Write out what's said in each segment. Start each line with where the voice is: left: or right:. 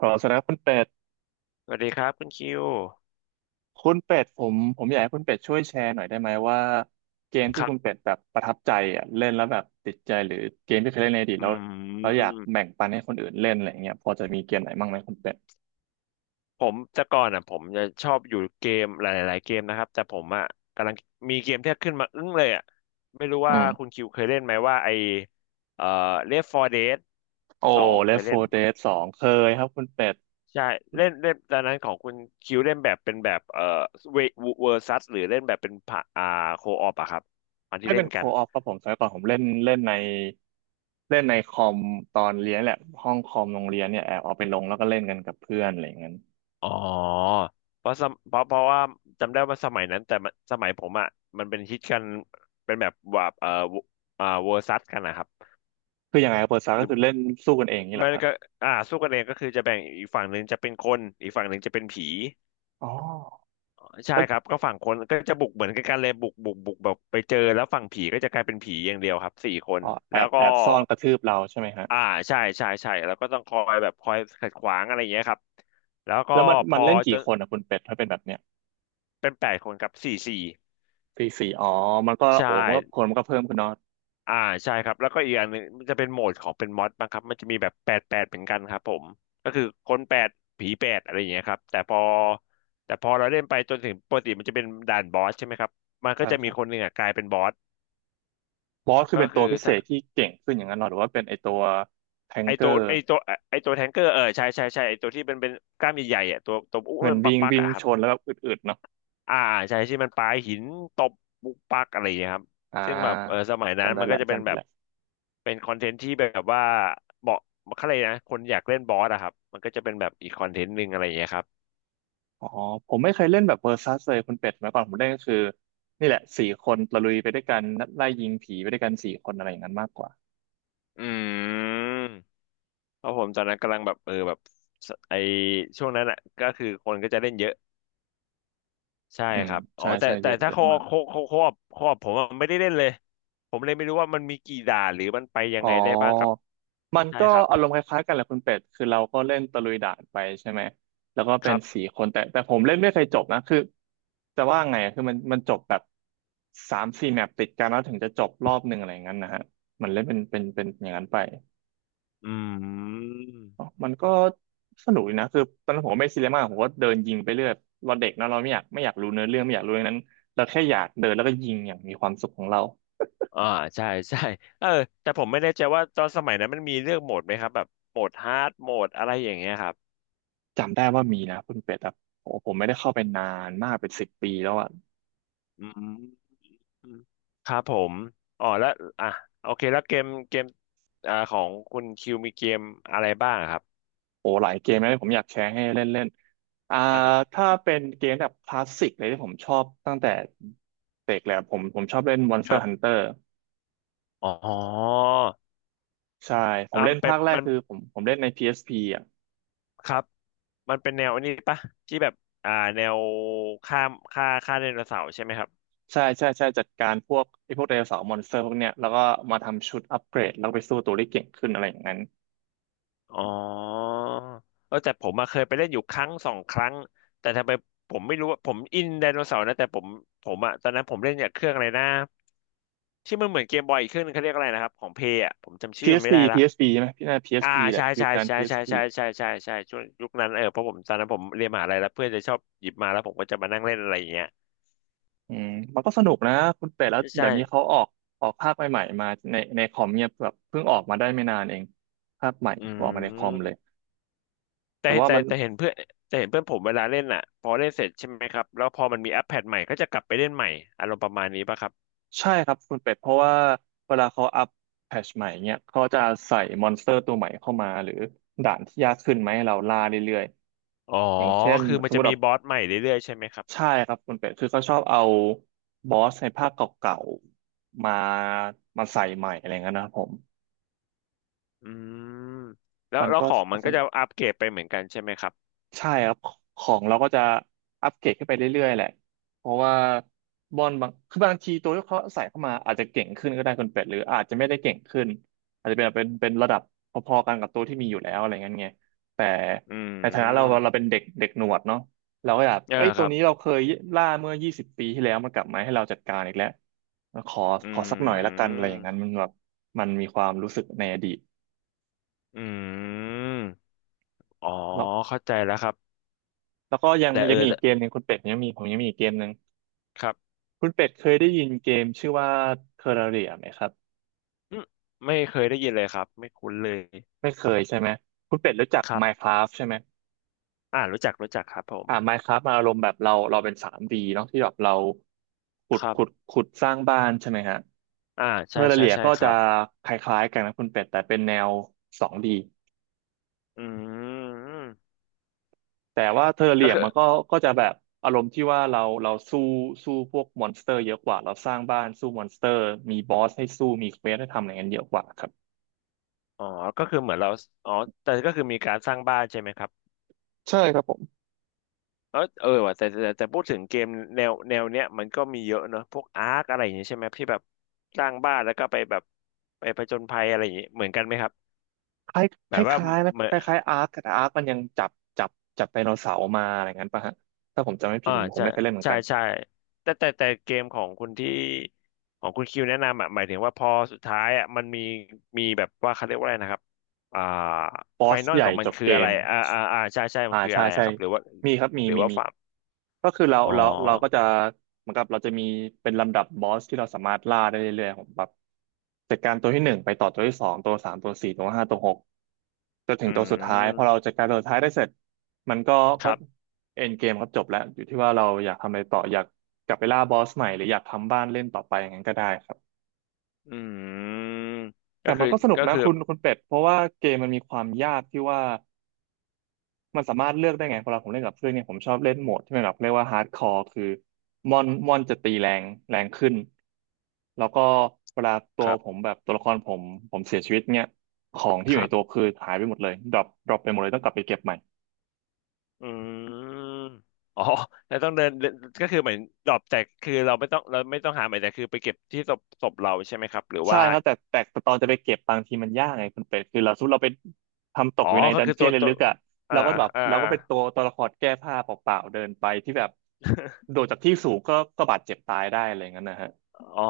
right: ขอแสดงคุณเป็ด
left: สวัสดีครับคุณคิว
right: คุณเป็ดผมอยากให้คุณเป็ดช่วยแชร์หน่อยได้ไหมว่าเกม
left: ค
right: ที่
left: รั
right: คุณ
left: บ
right: เป็ดแบบประทับใจอ่ะเล่นแล้วแบบติดใจหรือเกมที่เคยเล่นในอดีต
left: อื
right: แล้วแล้วอยากแบ่
left: ม
right: งปันให้คนอื่นเล่นอะไรอย่างเงี้ยพอจะมีเกมไหนบ้างไหมคุณเป็ด
left: ผมแต่ก่อนอ่ะผมจะชอบอยู่เกมหลายๆเกมนะครับแต่ผมอ่ะกำลังมีเกมที่ขึ้นมาอึ้งเลยอ่ะไม่รู้
right: อื
left: ว่าคุณ
right: ม
left: คิวเคยเล่นไหมว่าไอเอ่อ Left 4 Dead
right: โอ้
left: สองเคย
right: Left 4
left: เล่น
right: Dead 2เคยครับคุณเป็ด
left: ใช่เล่นเล่นตอนนั้นของคุณคิวเล่นแบบเป็นแบบเวเวอร์ซัสหรือเล่นแบบเป็นผ่าอ่าโคออปอะครับอัน
right: ไม่
left: ที่เล่
right: เป็น
left: น
right: โค
left: กัน
right: ออฟครับผมสมัยก่อนผมเล่นเล่นในเล่นในคอมตอนเรียนแหละห้องคอมโรงเรียนเนี่ยแอบเอาไปลงแล้วก็เล่นกันกับเพื่อนอะไรอย่างเงี้ย
left: อ๋อเพราะสมเพราะเพราะว่าจำได้ว่าสมัยนั้นแต่มันสมัยผมอ่ะมันเป็นฮิตกันเป็นแบบว่าอ่าเวอร์ซัสกันนะครับ
right: คือยังไงครับเปิดซาก็
left: คือ
right: คือเล่นสู้กันเองนี่แห
left: มั
right: ละ
left: น
right: ครับ
left: ก็อ่าสู้กันเองก็คือจะแบ่งอีกฝั่งหนึ่งจะเป็นคนอีกฝั่งหนึ่งจะเป็นผี
right: อ๋อ
left: ใช่ครับก็ฝั่งคนก็จะบุกเหมือนกันเลยบุกแบบไปเจอแล้วฝั่งผีก็จะกลายเป็นผีอย่างเดียวครับสี่คน
right: อ๋อแอ
left: แล้ว
right: บ
left: ก็
right: แอบซ่อนกระทืบเราใช่ไหมฮะ
left: อ่าใช่ใช่ใช่แล้วก็ต้องคอยแบบคอยขัดขวางอะไรอย่างเงี้ยครับแล้วก็
right: แล้วมัน
left: พ
right: มัน
left: อ
right: เล่น
left: จ
right: กี่
left: น
right: คนอ่ะคุณเป็ดถ้าเป็นแบบเนี้ย
left: เป็นแปดคนครับสี่สี่
right: สี่สี่อ๋อมันก็
left: ใช่
right: โอ้มันก็คนมันก็เพิ่มขึ้นเนาะ
left: อ่าใช่ครับแล้วก็อีกอย่างหนึ่งมันจะเป็นโหมดของเป็นมอดบ้างครับมันจะมีแบบแปดแปดเหมือนกันครับผมก็คือคนแปดผีแปดอะไรอย่างเงี้ยครับแต่พอเราเล่นไปจนถึงปกติมันจะเป็นด่านบอสใช่ไหมครับมันก็
right: ใช่
left: จะ
right: ค
left: มี
right: รับ
left: คนหนึ่งอ่ะกลายเป็นบอส
right: บอสคือ
left: ก็
right: เป็น
left: คื
right: ตัว
left: อ
right: พิเศ
left: ถ้า
right: ษที่เก่งขึ้นอย่างนั้นเหรอหรือว่าเป็นไอตัวแทง
left: ไอ
right: เก
left: ตั
right: อ
left: ว
right: ร์
left: ไอตัวไอตัวแทงเกอร์เออใช่ใช่ใช่ไอตัวที่เป็นกล้ามใหญ่ๆอ่ะตัวตัวอุ้ม
right: มัน
left: มันป
right: วิ่ง
left: ักๆ
right: วิ่ง
left: อ่ะครั
right: ช
left: บ
right: นแล้วแบบอึดๆเนาะ
left: อ่าใช่ที่มันปาหินตบปุกปักอะไรอย่างเงี้ยครับ
right: อ่
left: ซึ่งแบบเออ
right: า
left: สมัยนั้น
right: จำได้
left: มันก็
right: แล้ว
left: จะเป็น
right: จำได้
left: แบบ
right: แล้ว
left: เป็นคอนเทนต์ที่แบบว่าเหมาะเขาเลยกนะคนอยากเล่นบอสอะครับมันก็จะเป็นแบบอีกคอนเทนต์หนึ่งอะไรอย่างเงี้ยครับ
right: อ๋อผมไม่เคยเล่นแบบเวอร์ซัสเลยคุณเป็ดมาก่อนผมเล่นก็คือนี่แหละสี่คนตะลุยไปด้วยกันไล่ยิงผีไปด้วยกันสี่คนอะไรอย่างนั้นมากกว่า
left: อืมเพราะผมตอนนั้นกำลังแบบเออแบบสไอช่วงนั้นอะก็คือคนก็จะเล่นเยอะใช่
right: อืม
left: ครับอ๋อ
right: ใช่
left: แต่
right: ใช่เย
left: แต่
right: อะ
left: ถ้า
right: เยอะ
left: เขา
right: มาก
left: เขาเขาเขาเขาผมอะไม่ได้เล่นเลยผมเลยไม่รู้ว่ามันมีกี่ด่านหรือมันไปยั
right: อ๋
left: ง
right: อ
left: ไงได้บ้างครับ
right: มัน
left: ใช่
right: ก็
left: ครับ
right: อารมณ์คล้ายๆกันแหละคุณเป็ดคือเราก็เล่นตะลุยด่านไปใช่ไหมแล้วก็
left: ค
right: เป็น
left: รับ
right: สี่คนแต่ผมเล่นไม่เคยจบนะคือจะว่าไงอะคือมันจบแบบสามสี่แมปติดกันแล้วถึงจะจบรอบหนึ่งอะไรอย่างนั้นนะฮะมันเล่นเป็นอย่างนั้นไป
left: อืม
right: อ๋อมันก็สนุกดีนะคือตอนนั้นผมก็ไม่ซีเรียสมากผมก็เดินยิงไปเรื่อยเราเด็กเนอะเราไม่อยากไม่อยากรู้เนื้อเรื่องไม่อยากรู้อย่างนั้นเราแค่อยากเดินแล้วก็ยิงอย่างมีความสุขของเรา
left: อ่าใช่ใช่เออแต่ผมไม่แน่ใจว่าตอนสมัยนั้นมันมีเลือกโหมดไหมครับแบบโหมดฮาร์ดโหมดอะไรอย่างเงี้ยครับ
right: จำได้ว่ามีนะคุณเป็ดครับโอ้ผมไม่ได้เข้าไปนานมากเป็นสิบปีแล้วอะ
left: อืมครับผมอ๋อแล้วอ่ะโอเคแล้วเกมอ่าของคุณคิวมีเกมอะไรบ้างครับ
right: โอ้หลายเกมนะที่ผมอยากแชร์ให้เล่นเล่นอ่า
left: นะครับ
right: ถ้าเป็นเกมแบบคลาสสิกเลยที่ผมชอบตั้งแต่เด็กแล้วผมชอบเล่น
left: ค
right: Monster
left: รับ
right: Hunter
left: อ๋อ
right: ใช่ผม
left: อ่า
right: เล่
left: มั
right: น
left: นเป็
right: ภา
left: น
right: คแรก
left: มัน
right: คือผมเล่นใน PSP อสพีอ่ะ
left: ครับมันเป็นแนวอันนี้ปะที่แบบอ่าแนวฆ่าฆ่าไดโนเสาร์ใช่ไหมครับ
right: ใช่ใช่ใช่จัดการพวกไอ้พวกไดโนเสาร์มอนสเตอร์พวกเนี้ยแล้วก็มาทำชุดอัปเกรดแล้วไปสู้ตัวได้เก่งขึ้นอะไรอย่างนั้น
left: อ๋อเออแต่ผมมาเคยไปเล่นอยู่ครั้งสองครั้ง แต่ทำไมผมไม่รู้ว่าผมอินไดโนเสาร์นะแต่ผมอะตอนนั้นผมเล่นอย่างเครื่องอะไรนะที่มันเหมือนเกมบอยอีกเครื่องนึงเขาเรียกอะไรนะครับของเพย์อะผมจำชื่อมันไม่ได้
right: PSP
left: ละ
right: PSP ใช่ไหมพี่น่า
left: อ่า
right: PSP แหละ
left: ใช่
right: ยุ
left: ใช่
right: คนั้น
left: ใช่ใช่
right: PSP
left: ใช่ใช่ใช่ใช่ช่วงยุคนั้นเออเพราะผมตอนนั้นผมเรียนมหาลัยแล้วเพื่อนจะชอบหยิบมาแล้วผมก็จะมานั่งเล่นอะไรอย่างเงี้ย
right: อืมมันก็สนุกนะคุณเป็ดแล้ว
left: ใช่
right: เดี๋ยวนี้เขาออกภาคใหม่ๆมาในคอมเนี่ยแบบเพิ่งออกมาได้ไม่นานเองภาคใหม่
left: อื
right: ออกมาในคอมเลย
left: มแต่
right: แต่ว่า
left: แต่
right: มัน
left: แต่เห็นเพื่อนแต่เห็นเพื่อนผมเวลาเล่นอ่ะพอเล่นเสร็จใช่ไหมครับแล้วพอมันมีแอปแพดใหม่ก็จะกลับไปเล่นใหม่อารมณ์ประมาณนี้ป่ะครับ
right: ใช่ครับคุณเป็ดเพราะว่าเวลาเขาอัปแพทชใหม่เนี่ยเขาจะใส่มอนสเตอร์ตัวใหม่เข้ามาหรือด่านที่ยากขึ้นไหมาให้เราล่าเรื่อย
left: อ๋อ
right: ๆอย่างเช่น
left: คือ
right: ส
left: มัน
right: มม
left: จะ
right: ติแบ
left: มี
right: บ
left: บอสใหม่เรื่อยๆใช่ไหมครับ
right: ใช่ครับคุณเป็ดคือเขาชอบเอาบอสในภาคเก่าๆมาใส่ใหม่อะไรเงี้ยนะครับผม
left: อืมแล้ว
right: มัน
left: แล้ว
right: ก็
left: ของมันก็จะอัปเกรดไปเหมือนกันใช่ไหมครับ
right: ใช่ครับของเราก็จะอัปเกรดขึ้นไปเรื่อยๆแหละเพราะว่าบอลบางคือบางทีตัวที่เขาใส่เข้ามาอาจจะเก่งขึ้นก็ได้คุณเป็ดหรืออาจจะไม่ได้เก่งขึ้นอาจจะเป็นระดับพอๆกันกับตัวที่มีอยู่แล้วอะไรเงี้ยไงแต่
left: อื
right: ในฐานะเรา
left: ม
right: เราเป็นเด็กเด็กหนวดเนาะเราก็อยาก
left: อ่า
right: เอ้ย
left: ค
right: ตัว
left: รับ
right: นี้เราเคยล่าเมื่อ20 ปีที่แล้วมันกลับมาให้เราจัดการอีกแล้วขอ
left: อื
right: ขอสักหน่อยละกันอะไรอย่างนั้นมัน
left: ม
right: แบบมันมีความรู้สึกในอดีต
left: อืมอ๋อ
right: แล้ว
left: เข้าใจแล้วครับ
right: แล้วก็ยัง
left: แต่
right: ยั
left: เอ
right: ง
left: อ
right: มีอี
left: แต่
right: กเกมหนึ่งคุณเป็ดยังมีผมยังมีอีกเกมหนึ่ง
left: ครับ
right: คุณเป็ดเคยได้ยินเกมชื่อว่า Terraria ไหมครับ
left: อืมไม่เคยได้ยินเลยครับไม่คุ้นเลย
right: ไม่เคยใช่ไหมคุณเป็ดรู้จัก
left: ครับ
right: Minecraft ใช่ไหม
left: อ่ารู้จักครับผม
right: Minecraft มาอารมณ์แบบเราเป็น 3D เนาะที่แบบเราขุ
left: ค
right: ด
left: รั
right: ขุด
left: บ
right: ขุดสร้างบ้านใช่ไหมฮะ
left: อ่าใช่ใช่
right: Terraria
left: ใช่
right: ก็
left: ค
right: จะ
left: รับ
right: คล้ายๆกันนะคุณเป็ดแต่เป็นแนว2ี
left: อืม
right: แต่ว่า
left: ก็
right: Terraria
left: คือ
right: มันก็จะแบบอารมณ์ที่ว่าเราสู้สู้พวกมอนสเตอร์เยอะกว่าเราสร้างบ้านสู้มอนสเตอร์มีบอสให้สู้มีเควสให้ทำอะไรเงี้ยเยอะกว่าครับ
left: อ๋อก็คือเหมือนเราอ๋อแต่ก็คือมีการสร้างบ้านใช่ไหมครับ
right: ใช่ครับผม
left: แล้วเออว่ะแต่พูดถึงเกมแนวเนี้ยมันก็มีเยอะเนอะพวกอาร์คอะไรอย่างเงี้ยใช่ไหมที่แบบสร้างบ้านแล้วก็ไปแบบไปผจญภัยอะไรอย่างเงี้ยเหมือนกันไหมครับแบบ
right: ค
left: ว่า
right: ล้ายๆนะ
left: เหมือ
right: ค
left: น
right: ล้ายคล้ายอาร์คแต่อาร์คมันยังจับจับไดโนเสาร์มาอะไรงั้นป่ะฮะถ้าผมจำไม่ผิ
left: อ่า
right: ดผม
left: ใช่
right: ไม่เคยเล่นเหมือน
left: ใช่
right: กัน
left: ใช่แต่เกมของคุณคิวแนะนำอ่ะหมายถึงว่าพอสุดท้ายอ่ะมันมีแบบว่าเขาเรียกว่าอะไรนะครับอ่า
right: บอ
left: ไฟ
right: ส
left: นอล
right: ให
left: ข
right: ญ่
left: องมั
right: จ
left: น
right: บ
left: คือ
right: เก
left: อะไร
right: ม
left: อ่าใช่ใช่มั
right: อ่า
left: นคือ
right: ใช่
left: อะไร
right: ใช่
left: อะครับหรือว่า
right: มีครับ
left: หรือว่า
right: มี
left: ฟาร์ม
right: ก็คือเรา
left: อ๋อ
right: เราเราก็จะเหมือนกับเราจะมีเป็นลำดับบอสที่เราสามารถล่าได้เรื่อยๆผมแบบจัดการตัวที่หนึ่งไปต่อตัวที่สองตัวสามตัวสี่ตัวห้าตัวหก จนถึ
left: อื
right: งตัวสุดท้ายพอเรา
left: ม
right: จัดการตัวสุดท้ายได้เสร็จมันก็
left: ค
right: ก็
left: รับ
right: เอ็นเกมก็จบแล้วอยู่ที่ว่าเราอยากทำอะไรต่ออยากกลับไปล่าบอสใหม่หรืออยากทำบ้านเล่นต่อไปอย่างนั้นก็ได้ครับ
left: อืม
right: แต่
left: ก็
right: มั
left: คือ
right: นก็สนุก
left: ก็
right: นะ
left: คือ
right: คุณเป็ดเพราะว่าเกมมันมีความยากที่ว่ามันสามารถเลือกได้ไงพอเราผมเล่นกับเพื่อนเนี่ยผมชอบเล่นโหมดที่มันแบบเรียกว่าฮาร์ดคอร์คือมอนจะตีแรงแรงขึ้นแล้วก็เวลาตั
left: ค
right: ว
left: รั
right: ผ
left: บ
right: มแบบตัวละครผมผมเสียชีวิตเนี่ยของที่
left: ค
right: อยู่
left: รั
right: ในตัว
left: บ
right: คือหายไปหมดเลยดรอปไปหมดเลยต้องกลับไปเก็บใหม่
left: อืมอ๋อแล้วต้องเดินเดินก็คือเหมือนดรอปแต่คือเราไม่ต้องหาใหม่แต่คือไปเก็บที่ศพเราใช่ไหมครับหรือ
right: ใช่
left: ว่า
right: ครับแต่ตอนจะไปเก็บบางทีมันยากไงคุณเป็ดคือเราสมมติเราไปทำตก
left: อ๋อ
right: อยู่ใน
left: ก็
right: ดัน
left: คือ
right: เจี
left: ตั
right: ย
left: ว
right: น
left: ตัว
right: ลึกๆอ่ะ
left: อ่า
right: เราก็
left: อ่า
right: แบบ
left: อ่า
right: เรา
left: อ่า
right: ก็เป็นตัวละครแก้ผ้าเปล่าๆเดินไปที่แบบโดดจากที่สูงก็บาดเจ็บตายได้อะไรอย่างนั้นนะฮะ
left: อ๋อ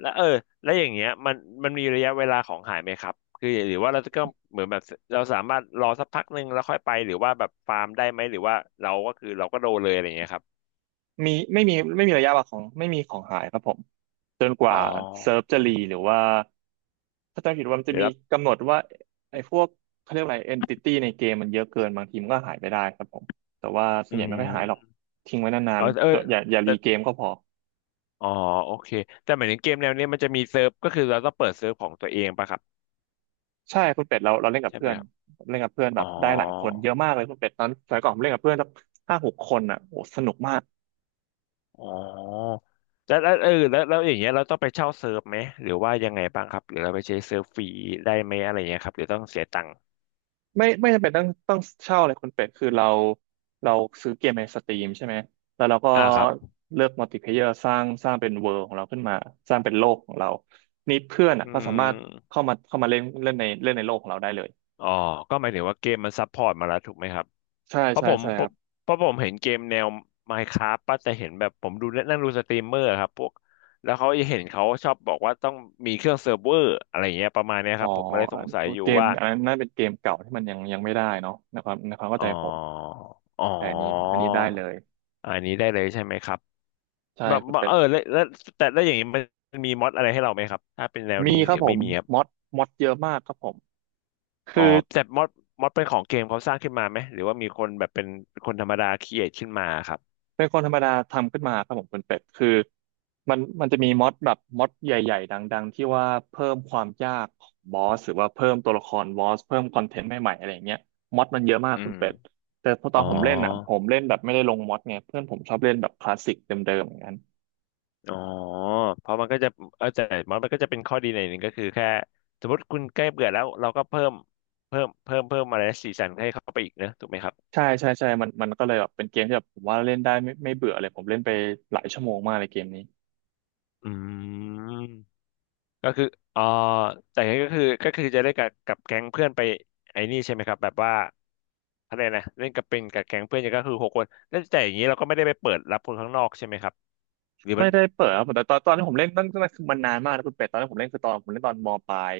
left: แล้วแล้วอย่างเงี้ยมันมีระยะเวลาของหายไหมครับคือหรือว่าเราจะก็เหมือนแบบเราสามารถรอสักพักหนึ่งแล้วค่อยไปหรือว่าแบบฟาร์มได้ไหมหรือว่าเราก็คือเราก็โดนเลยอะไรเงี้ยครับ
right: มีไม่มีไม่มีระยะวางของไม่มีของหายครับผมจนก
left: อ๋อ
right: ว่าเซิร์ฟจะรีหรือว่าถ้าจำผิดว่ามัน
left: ห
right: จะ
left: รือ
right: มี
left: รับ
right: กำหนดว่าไอ้พวกเขาเรียกอะไรเอนติตี้ในเกมมันเยอะเกินบางทีมันก็หายไปได้ครับผมแต่ว่าส่ว
left: อื
right: นใหญ่ไม่ค่อยหายหรอก
left: ม
right: ทิ้งไว้นา
left: เอ
right: น
left: อเออ
right: ๆจะอย่า
left: แต่
right: รีเกมก็พอ
left: อ๋อโอเคแต่หมายถึงเกมแนวเนี้ยมันจะมีเซิร์ฟก็คือเราต้องเปิดเซิร์ฟของตัวเองป่ะครับ
right: ใช่คุณเป็ดเราเล่นกับ
left: ใช่ไห
right: เพื่
left: ม
right: อน
left: ครับ
right: เล่นกับเพื่อนแบ
left: อ๋อ
right: บได้หลายคนเยอะมากเลยคุณเป็ดตอนสมัยก่อนผมเล่นกับเพื่อนสักห้าหกคนอ่ะโอ้สนุกมาก
left: อ๋อแล้วแล้วเออแล้วแล้วอย่างเงี้ยเราต้องไปเช่าเซิร์ฟไหมหรือว่ายังไงบ้างครับหรือเราไปใช้เซิร์ฟฟรีได้ไหมอะไรเงี้ยครับหรือต้องเสียตังค์
right: ไม่จำเป็นต้องเช่าเลยคุณเป็ดคือเราซื้อเกมในสตรีมใช่ไหมแล้วเราก็
left: อ่าครับ
right: เลือกมัลติเพลเยอร์สร้างเป็นเวิลด์ของเราขึ้นมาสร้างเป็นโลกของเรานี่เพื่อนอ่ะ
left: อื
right: ก็สามารถ
left: ม
right: เข้ามาเล่นเล่นในโลกของเราได้เลย
left: อ๋อก็หมายถึงว่าเกมมันซัพพอร์ตมาแล้วถูกไหมครับ
right: ใช่
left: เพราะ
right: ใช่
left: ผม
right: ใช่
left: เ
right: ครับ
left: พราะผมเห็นเกมแนว Minecraft ป่ะแต่เห็นแบบผมดูนั่งดูสตรีมเมอร์ครับพวกแล้วเขาจะเห็นเขาชอบบอกว่าต้องมีเครื่องเซิร์ฟเวอร์อะไรอย่างเงี้ยประมาณเนี้ย
right: อ๋
left: ค
right: อ
left: รับผมก็เลยสงสัยอยู่
right: เกม
left: ว่า
right: อันนั้นน่าเป็นเกมเก่าที่มันยังไม่ได้เนาะนะครับในความเข้า
left: อ๋อ
right: ใจผม
left: อ๋อ
right: แต่อันนี้ได้เลย
left: อันนี้ได้เลยใช่ไหมครับ
right: ใช่
left: แบบ
right: คุณ
left: แบบ
right: เป็
left: เอ
right: ด
left: อแล้วแล้วแต่แล้วอย่างนี้มันมีม็อดอะไรให้เราไหมครับถ้าเป็นแนว
right: มี
left: นี้
right: ค
left: ห
right: รั
left: รื
right: บ
left: อ
right: ผ
left: ไม่
right: ม
left: มีครับ
right: มอดเยอะมากครับผม
left: อ๋อ
right: คือ
left: แต่ม็อดเป็นของเกมเขาสร้างขึ้นมาไหมหรือว่ามีคนแบบเป็นคนธรรมดาครีเอทขึ้นมาครับ
right: เป็นคนธรรมดาทำขึ้นมาครับผมคุณเป็ดคือมันจะมีมอดแบบมอดใหญ่ๆดังๆที่ว่าเพิ่มความยากของบอสหรือว่าเพิ่มตัวละครบอสเพิ่มคอนเทนต์ใหม่ๆอะไรอย่างเงี้ยมอดมันเยอะมาก
left: อื
right: คุณ
left: ม
right: เป็ดแต่พอต
left: อ๋
right: อ
left: อ
right: นผมเล่นอ่ะผมเล่นแบบไม่ได้ลงมอดไงเพื่อนผมชอบเล่นแบบคลาสสิกเดิมๆอย่างนั้น
left: อ๋อเพราะมันก็จะแต่มันก็จะเป็นข้อดีในอยหนึ่งก็คือแค่สมมติคุณใกล้เบื่อแล้วเราก็เพิ่มอะไรนะสีสันให้เข้าไปอีกนะถูกไหมครับ
right: ใช่ใช่ใช่มันมันก็เลยแบบเป็นเกมที่แบบผมว่าเล่นได้ไม่เบื่อเลยผมเล่นไปหลายชั่วโมงมากเลยเกมนี้
left: อืมก็คืออ๋อแต่ก็คือจะได้กับแก๊งเพื่อนไปไอ้นี่ใช่ไหมครับแบบว่าอะไรนะเล่นกับเป็นกับแก๊งเพื่อนเนี่ยก็คือหกคนแล้วแต่อย่างนี้เราก็ไม่ได้ไปเปิดรับคนข้างนอกใช่ไหมครับหรือมั
right: ไม่
left: น
right: ได้เปิดครับแต่ตอนที่ผมเล่นนั่นคือมันนานมากนะคุณเป็ดตอนที่ผมเล่นคือตอนผมเล่นตอนมปลาย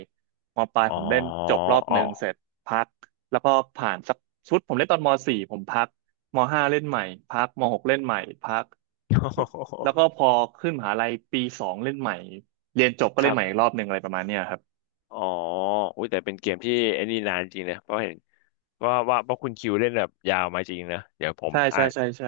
right: มปลาย
left: อ๋อ
right: ผมเล่นจบรอบห
left: อ๋อ
right: นึ่งเสร็จพักแล้วก็ผ่านสักชุดผมเล่นตอนมสี่ผมพักมห้าเล่นใหม่พักมหกเล่นใหม่พักแล้ว ก็พอขึ้นมหาลัยปีสองเล่นใหม่เรียนจบก็
left: ค
right: เล่น
left: รับ
right: ใหม่อีกรอบหนึ่งอะไรประมาณเนี้ยครับ
left: อ๋ออุ้ยแต่เป็นเกมที่ไอ้นี่นานจริงนะเพราะเห็น ว่าเพราะคุณคิวเล่นแบบยาวมาจริงนะเดี๋ยวผม
right: ใช่
left: อา
right: ใช่
left: จ
right: ใช่ใช่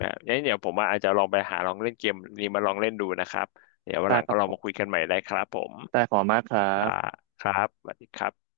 left: แบบงั้นเดี๋ยวผมว่าอาจจะลองไปหาลองเล่นเกมนี้มาลองเล่นดูนะครับเดี๋ยววัน
right: ใช่
left: หลัง
right: ค
left: ก็
right: รับ
left: ลอ
right: ผ
left: ง
right: ม
left: มาคุยกันใหม่ได้ครับผม
right: ได้ขอบคุณมากครั
left: ครับ
right: บ
left: ครับสวัสดีครับ